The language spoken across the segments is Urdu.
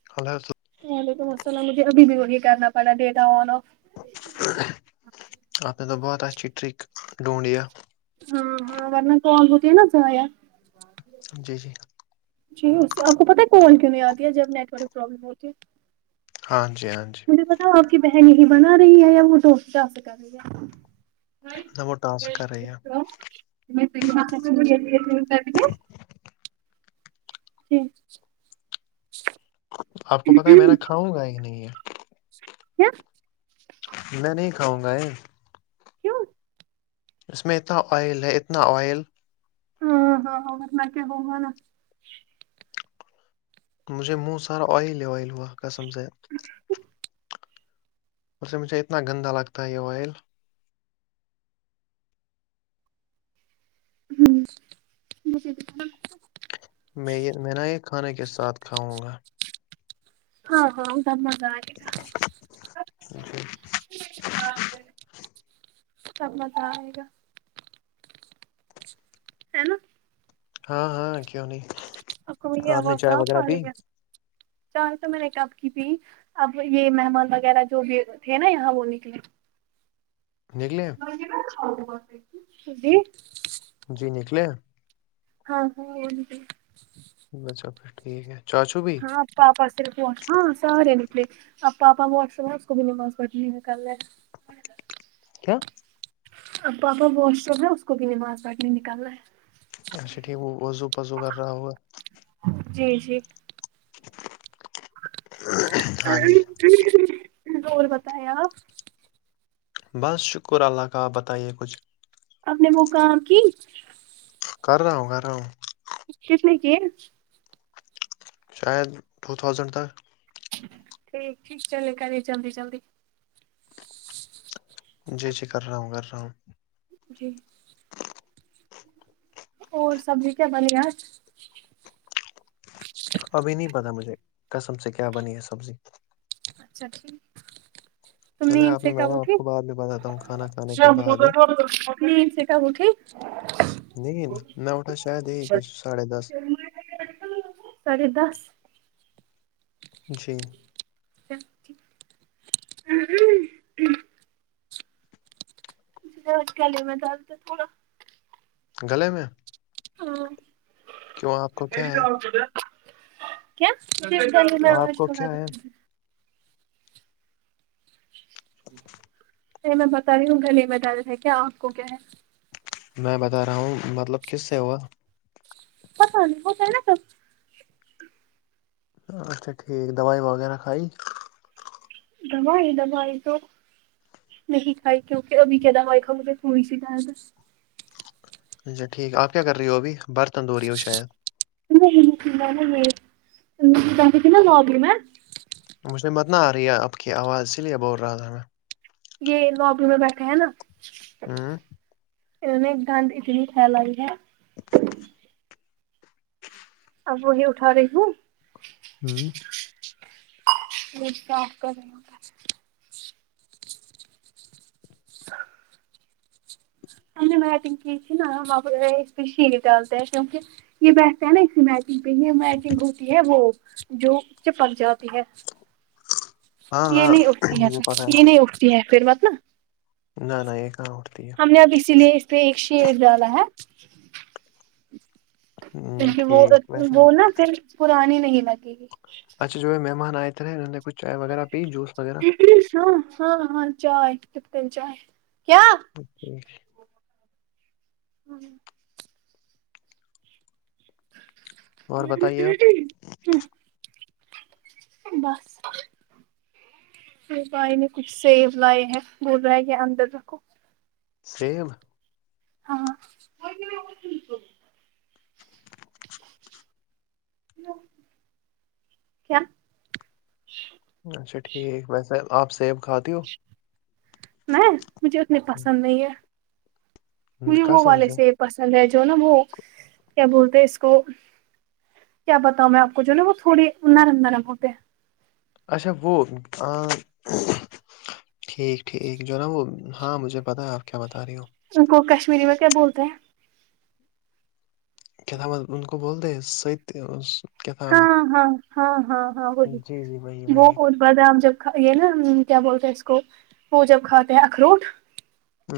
[unintelligible] وعلیکم السلام مجھے ابھی بھی وہی کرنا پڑا ڈیٹا آن آف اپ نے تو بہت اچھی ٹرک ڈھونڈی ہے ہاں ہاں ورنہ کال ہوتی ہے نا زایاہ جی جی جی اس سے آپ کو پتتا ہے کوال کیوں نہیں آتی ہے جب نیٹ ورک پرابلم ہوتی ہے ہاں جی ہاں جی مجھے بتا آپ کی بہن یہی بنا رہی ہے یا وہ دوست جا سے کر رہی ہے وہ ٹاسک کر رہی ہے ہاں [unintelligible] [unintelligible] جی آپ کو پتاہ ہے میںا کھاؤں گا ایک نہیں ہے کیا کاؤں گا یہ کیوں اس میں اتنا آئل ہے اتنا آئل ہاں ہاں لک ہووم نا مجھے منہ سارا آئل ہی آئل ہوا قسم زید اورھ اتنا گندہ لگتا ہے یہ آئل ہوں میں یہ میں نا یہ کھانے کے ساتھ کھاؤں گا ہاں ہاں سمان کا جی سب مزہ آئے گا ہے نا ہاں ہاں کیوں نہیں کوئی آپ نے چائے صا وغیرہ پی گ چاہے تو میں نے کب کی بھی اب یہ مہمان وغیرہ جو بھی تھے نا یہاں وہ نکلے نکلے ہیں ی [unintelligible] جی نکلے ہاں ہاں چب پھر ٹھیک ہے چارچ ہاں پاپا صرف واش ہاں سارے نکلے اب پاپا واش اس کو بھی نماز پڑھنی نکلنے کیا اب پاپا واش روم ہے اس کو بھی نماز پٹنے نکل رہا ہے اچھا ٹھیک وہ وزو پزو کر رہا ہوا جی جی [unintelligible] ہاں جی اورور پتا بس شکر اللہ کا بتائیے کچھ آپ نے وہ کہاں کی کر رہاوں کر رہاؤوں کشنے کی شاید ٹو تھاؤزنڈ تک ٹھیک ٹھیک چلے کرے جلدی جلدی جی جی کر رہا ہوں کر رہا ہوں جی اور سبز کیا بنیا ابھی نہیں پتا مجھے کسم سے کیا بنی ہے سبزی اچھاٹھ چلے تو آپ نے تھے میں کابو نا آپ تھی کو بعد میں بتاتا ہوں کھانا کھانے کے بعد جی س کا مکھی نہیں میں اٹھا شاید یہی کچھ ساڑھے دس ساڑھے دس جی [unintelligible] ج ا کیالی میں چل تو تھوڑا گلے میں ہاں کیوں آپ کو کیا ہے ج آپ کو تھوڑا کیا د ہے س میں بتا رہی ہوں گلی میں جانے سے کیا آپ کو کیا ہے میں بتا رہا ہوں مطلب کس سے ہوا پتا نہیں ہوتا ہے نا سب اچھا ٹھیک دوائی وغیرہ کھائی دب آ دب آئی تو نہیں کھائی کیونکہ ابھی کہا وائی کاؤ گے تھوڑی س گ اچھا ٹھیک آ کیا کر رہی ہو ابھی بر تندوری ہو شاید سٹ ب کی نا لابلم ہے مجھ میں مت نہ آ رہی ہے آپ کی آواز اس لیے بول رہا تھا میں یہ لوبی میں بیٹھے ہیں نا ہوں انیں گند اتنی ھیلاگ ہے [inaudible] اب وہی اٹھا رہی ہوں ہوں م کاف کر ہو [unintelligible] ینگ کیھی نا اس شیالد ہے کیونکہ یہ بہستے ہیں نا اسی می میں بوتی ہے وہ جو چپک جات ہاں یہ ہاں نہیں اٹھتی ہے س مجھے پتا یہ ہے نہیں اٹھتی ہے پھر بات نا نہ نہ یہ کہاں اٹھتی ہے ہم نے اب اسی لیے اس لیے ایک شر ڈا ہے ہ کیونکہ وہ ٹھیک ویسے وہ نا پھر پرانی نہیں لگے گی اچھا جو ہے مہمان آئے تھے انہ نے کچھ چائے وغیرہ پی جوس وغیرہ ہاں ہاں ہاں چائے تپتل چائے کیا [unintelligible] [unintelligible] اور بتائیے آپ [unintelligible] بس پ بھائی نے کچھ سیو لائے ہیں وہ رہ گیا اندر رکھو [unintelligible] ہاں کیا اچھا ٹھیک ویسے آپ سیب کھاتی ہو میں مجھے اتنی پسند نہیں ہے مجھے وہ والے سے پسند ہے جو نا وہ کیا بولتے اس کو کیا بتاؤں میں آپ کو جو نا وہ تھوڑی نرم نرم ہوتے ہیں اچھا وہ ٹھیک ٹھیک جو نا وہ ہاں مجھے پتا ہے آپ کیا بتا رہی ہو ان کو کشمیری میں کیا بولتے ہیں کتاامت ان کو بولتے س ہاں ہاں ہاں ہاں ہاں وای جی جی وہی وہ وہی بادام جب کھ یہ نا کیا بولتے ہیں اس کو وہ جب کھاتے ہیں اخروٹ ہ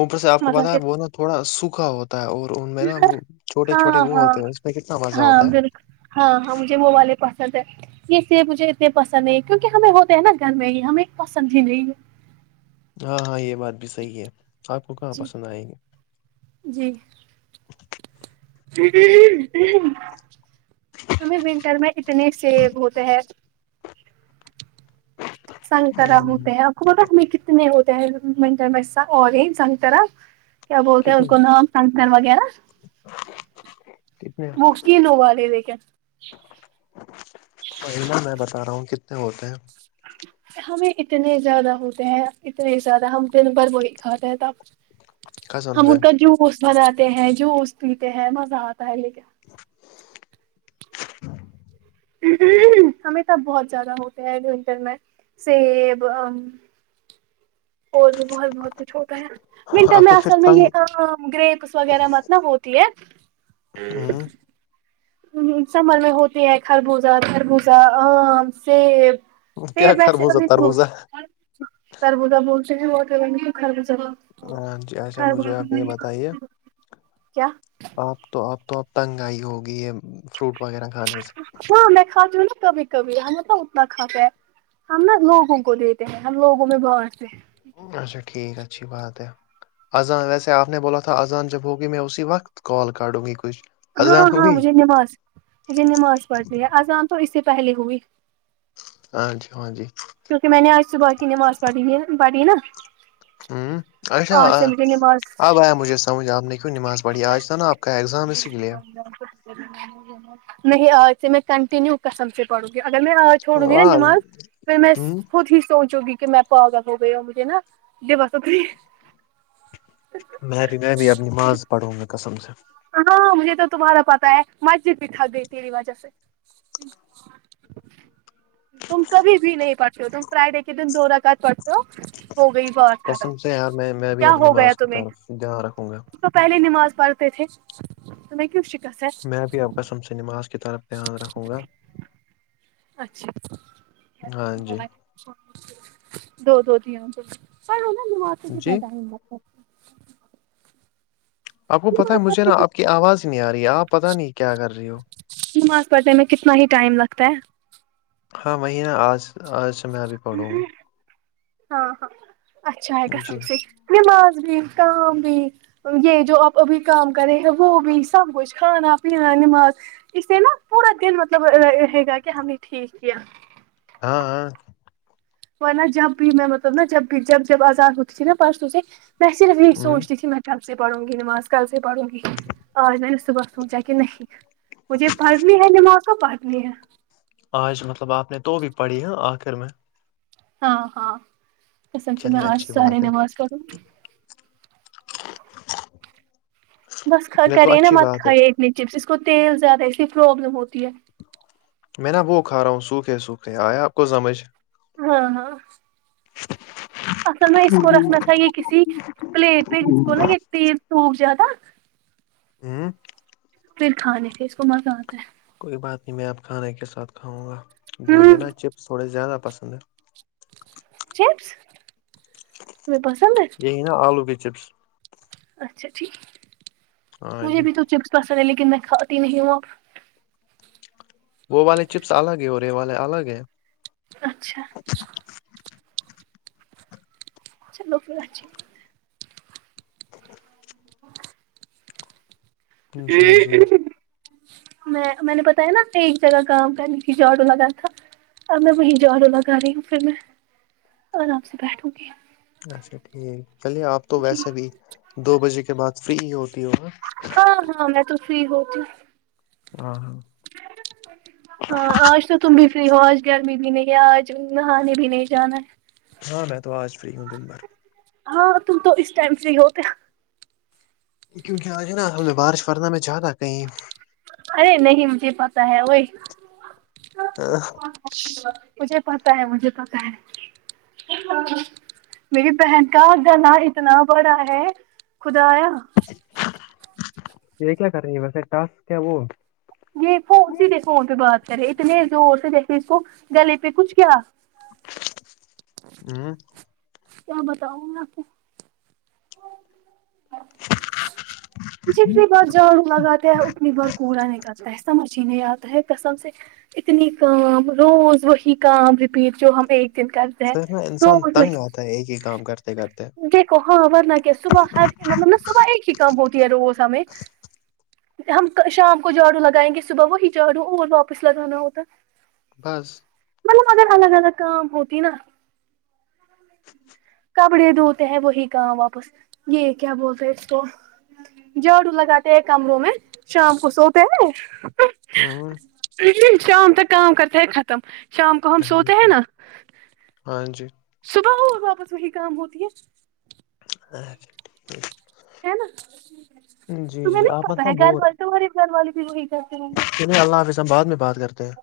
اوپر سے آپ کو مزہ پتا کے ہے وہ نا تھوڑا سوکھا ہوتا اور ان میں نا وہ چھوٹے چھوٹے ہاں وہ ہاں ہوتے ہیں اس میں کتنا مزہ ہاں ہوتا ہے بالکل ہاں ہاں مجھے وہ والے پسند ہے یہ س مجھے اتنے پسند نہیں کیونکہ ہمیں ہوتے ہیں نا گھر میں یہ ہمیں پسند بھی نہیں ہے ہاں ہاں یہ بات بھی صحیح ہے آپ کو کہاں جی پسند آئےیں گے جی ہمیں ونٹر میں اتنے سیب ہوتے ہے گے سنگترا ہوں، ہوتے ہیں آپ کو پتا ہمیں کتنے ہوتے ہیں منٹر میںس اور یہ سنگترا کیا بولتے کتنے ہیں نام سگتر وغیرہ وہ کینو وا لے دے کیا پہلا میں بتا رہا ہوں کتنے ہوتے ہیں ہمیں اتنے زیادہ ہوتے ہیں اتنے زیادہ ہم دن بھر وہی کھاتے ہیں تب قسم ہم سے ان کا جوس بناتے ہیں جوس پیتے ہیں مزہ آتا ہے لیکن [unintelligible] ہمیں تب بہت زیادہ ہوتے ہیں ونٹر میں سیب اور بھی بہت بہت کچھ ہوتا ہے ونٹر آپ میں تو اصل پھر میں تنگ یہ ام گریپس وغیرہ مت نہ ہوتی ہے ہ سمر میں ہوتے ہے خربوزہ تربوزہ آم سیب کیا سیب ویسے خربوزہ ابھی کیو ہو تربوزہ تربوز بولتے ہیں وارثین کو خربوزہ ہاں جی اچھا مجھے آپ بولتے یہ ہیں بتائیے کیا آپ تو آپ تو اپ تنگ آ ہی ہوگی یہ فروٹ وغیرہ کھانے سے ہاں میں کھاتی ہوں نا کبھی کبھی ہم تھا اتنا کھاتے ہیں ہم نا لوگوں کو دیتے ہیں ہم لوگوں میں بانٹتے ہے اچھا ٹھیک اچھی بات ہے اذان ویسے آپ نے بولا تھا اذان جب ہوگی میں اسی وقت کال کاڈوں گی کچھ ہاں اذان ہاں ہوئی مجھے نماز مجھے نماز پڑھنی ہے آزان تو اس سے پہلے ہوئی ہاں جی ہاں جی کیونکہ میں نے آج صبح کی نماز پڑھی پڑھی نا ہ اچھا آج سے مجھے نماز اب آیا مجھے سمجھ آپ نے کیوں نماز پڑھی آج تھا نا آپ کا ایگزام اسی کے لیے [unintelligible] نہیں آج سے میں کنٹینیو قسم سے پڑوں گی اگر میں آج چھوڑوں گی نا ہاں نماز ہوں پھر میں خود ہی سوچوں گی کہ میں پاگل ہو گیے ہو مجھے نا دماغ میں بھی نا اب نماذ پڑھوں گا قسم سے ہاں مجھے تو تمہارا پتاہ ہے مسجد بھی تھک گئی تیری وجہ سے تم کبھی بھی نہیں پڑھتے ہو تم فرائیڈے کے دن دو رقات پڑھتے ہو ہو گئی بات قسم ختم سے ار میں بھی کیا اب ہو گیا نماز کی تمہیں طرف دھیان رکھوں گا تو پہلے نماز پڑھتے تھے تمہیں کیوں شکست ہے میں بھی آپ کا قسم سے نماز کی طرف دھیان رکھوں گا اچھا ہاں جی دو دو دیا چل پڑھو نماز میں کتنا جی ٹائم لگتاا آپ کو پتاہ ہے نماز مجھے پڑھنے نا آپ کی آواز نہیں آ رہی ہے آپ پتاہ نہیں کیا کر رہی ہو نماز پڑنے میں کتنا ہی ٹائم لگتا ہے ہاں وہہینہ آج آج سے میں ابھی پڑوں گا ہاں ہاں اچھا ہے گا قسم جی سے نماز بھی کا بھی یہ جو آپ ابھی کام کرے ہیں وہ بھی سب کچھ کھانا پینا نماز اسے نا پورا دن مطلب ہے گا کہ ہمیں ٹھیک کیا ہاں ہاں ہو نا جب بھی میں مطلب ن جب بھی جب جب آزاد ہوتی تھی نا پرسو سے میں صرف یہی ہوں سوچتی تھی میں کل سے پڑھوں گی نماز کل سے پڑھوں گی آج میں نے صبح سوچا کہ نہیں مجھے پڑھنی ہے نماز تو پڑھنی ہے آج مطلب آپ نے تو بھی پڑھی ہے آخر میں ہاں ہاں تو سب سے میں چلیے آج اچھی ساری بات ہے نماز کروں بس یہ تو کریے نا اچھی مت بات ہے کھائیے اتنے چپس اس کو تیل زیادہ ہے اس لیے پروابلم ہوتی ہے میں نا وہ کھا رہا ہوں سوکھے سوکھے آئے آپ کو سمجھ ہاں ہاں اصل میں اس کور رکھ ناتھا یہ کسی پلیٹ پے اس کونا یہ تیل سوکھ جاتا [unintelligible] پھر کھانے تھے اس کو مزہ آتا ہے کوئی بات نہیں میں اب کھانے کے ساتھ کھاؤں گا ہے مجھے ہوں نا چپس تھوڑے زیادہ پسند ہیں چپس تمیں پسند ہے یہ نا آلو کے چپس اچھا ٹھیک ہاں مجھے جی بھی تو چپس پسند ہے لیکن میں کھاتی نہیں ہوں اب وہ والے چپس الگ ہے اور رے والے الگ ہے اچھا چلوپھر اچھے جی جی [unintelligible] میں میں نے بتیا نا ایک جگہ کام کرنے کی جاوب لگا تھا اب میں وہیں جوڑو لگا رہی ہوں پھر میں آرام سے بیٹھوں گی اچھا ٹھیک چلیے آپ تو جی ویسے بھی دو بجے کے بعد فری ہی ہوتی ہو نا ہاں ہاں میں تو فری ہوتی ہوں ہاں ہاں ہاں آج تو تم بھی فری ہو آج گرمی بھی نہیں آج نہانے بھی نہیں جانا ہے ہاں میں تو آج فری ہوں دن بھر ہاں تم تو اس ٹائم سے ہی ہوتے کیونکہ آج ہے نا بارش ورنا میں جاتا کہیں ارے نہیں مجھے پتا ہے وہی ہاں مجھے پتا ہے مجھے پتا ہے میری پہن کا گلا اتنا بڑا ہے خدایا یہ کیا کر رہی ہیں ویسے ٹاسک کیا وہ یہ فو سیدھے فون پہ بات کرے اتنے زور سے جیسے اس کو گلے پہ کچھ کیا ہوں کیا بتاؤں آپ کو جتنی بار جاڑوںگا اتنی بار کوڑا نکالتا سمجھ ہی نہیں آتا ہے قسم سے اتنی کام روز وہی کام رپیٹ جو ہم ایک دن کر پھر نا انسان تنگ آتا ہے ایک ہی کام کرتے کرتے دیکھو ہاں ورنہ کیا صبح ہر مطلب نہ صبح ایک ہی کام ہوتی ہے روزو ہمیں ہم شام کو جھاڑو لگائیں گے صبح وہی جھاڑو اور واپس لگانا ہوتا بس مطلب اگر الگ الگ کام ہوتی نا کپڑے دھوتے ہیں وہی کام واپس یہ کیا بولتے اس کو جھاڑو لگاتے ہیں کمروں میں شام کو سوتے ہیں ہاں شام تک کا م کرتے ہے ختم شام کو ہم سوتے ہیں نا ہاں جی صبح ہو اور واپس وہی کام ہوتی ہے اچا ٹھیک ہے نا جی تمہیں جی نہیں پتا ہے گھر والے تو غریب گھر والی بھی وہی کرتے ہوں چلیں گے اللہ حافظبعد میں بات کرتے ہیں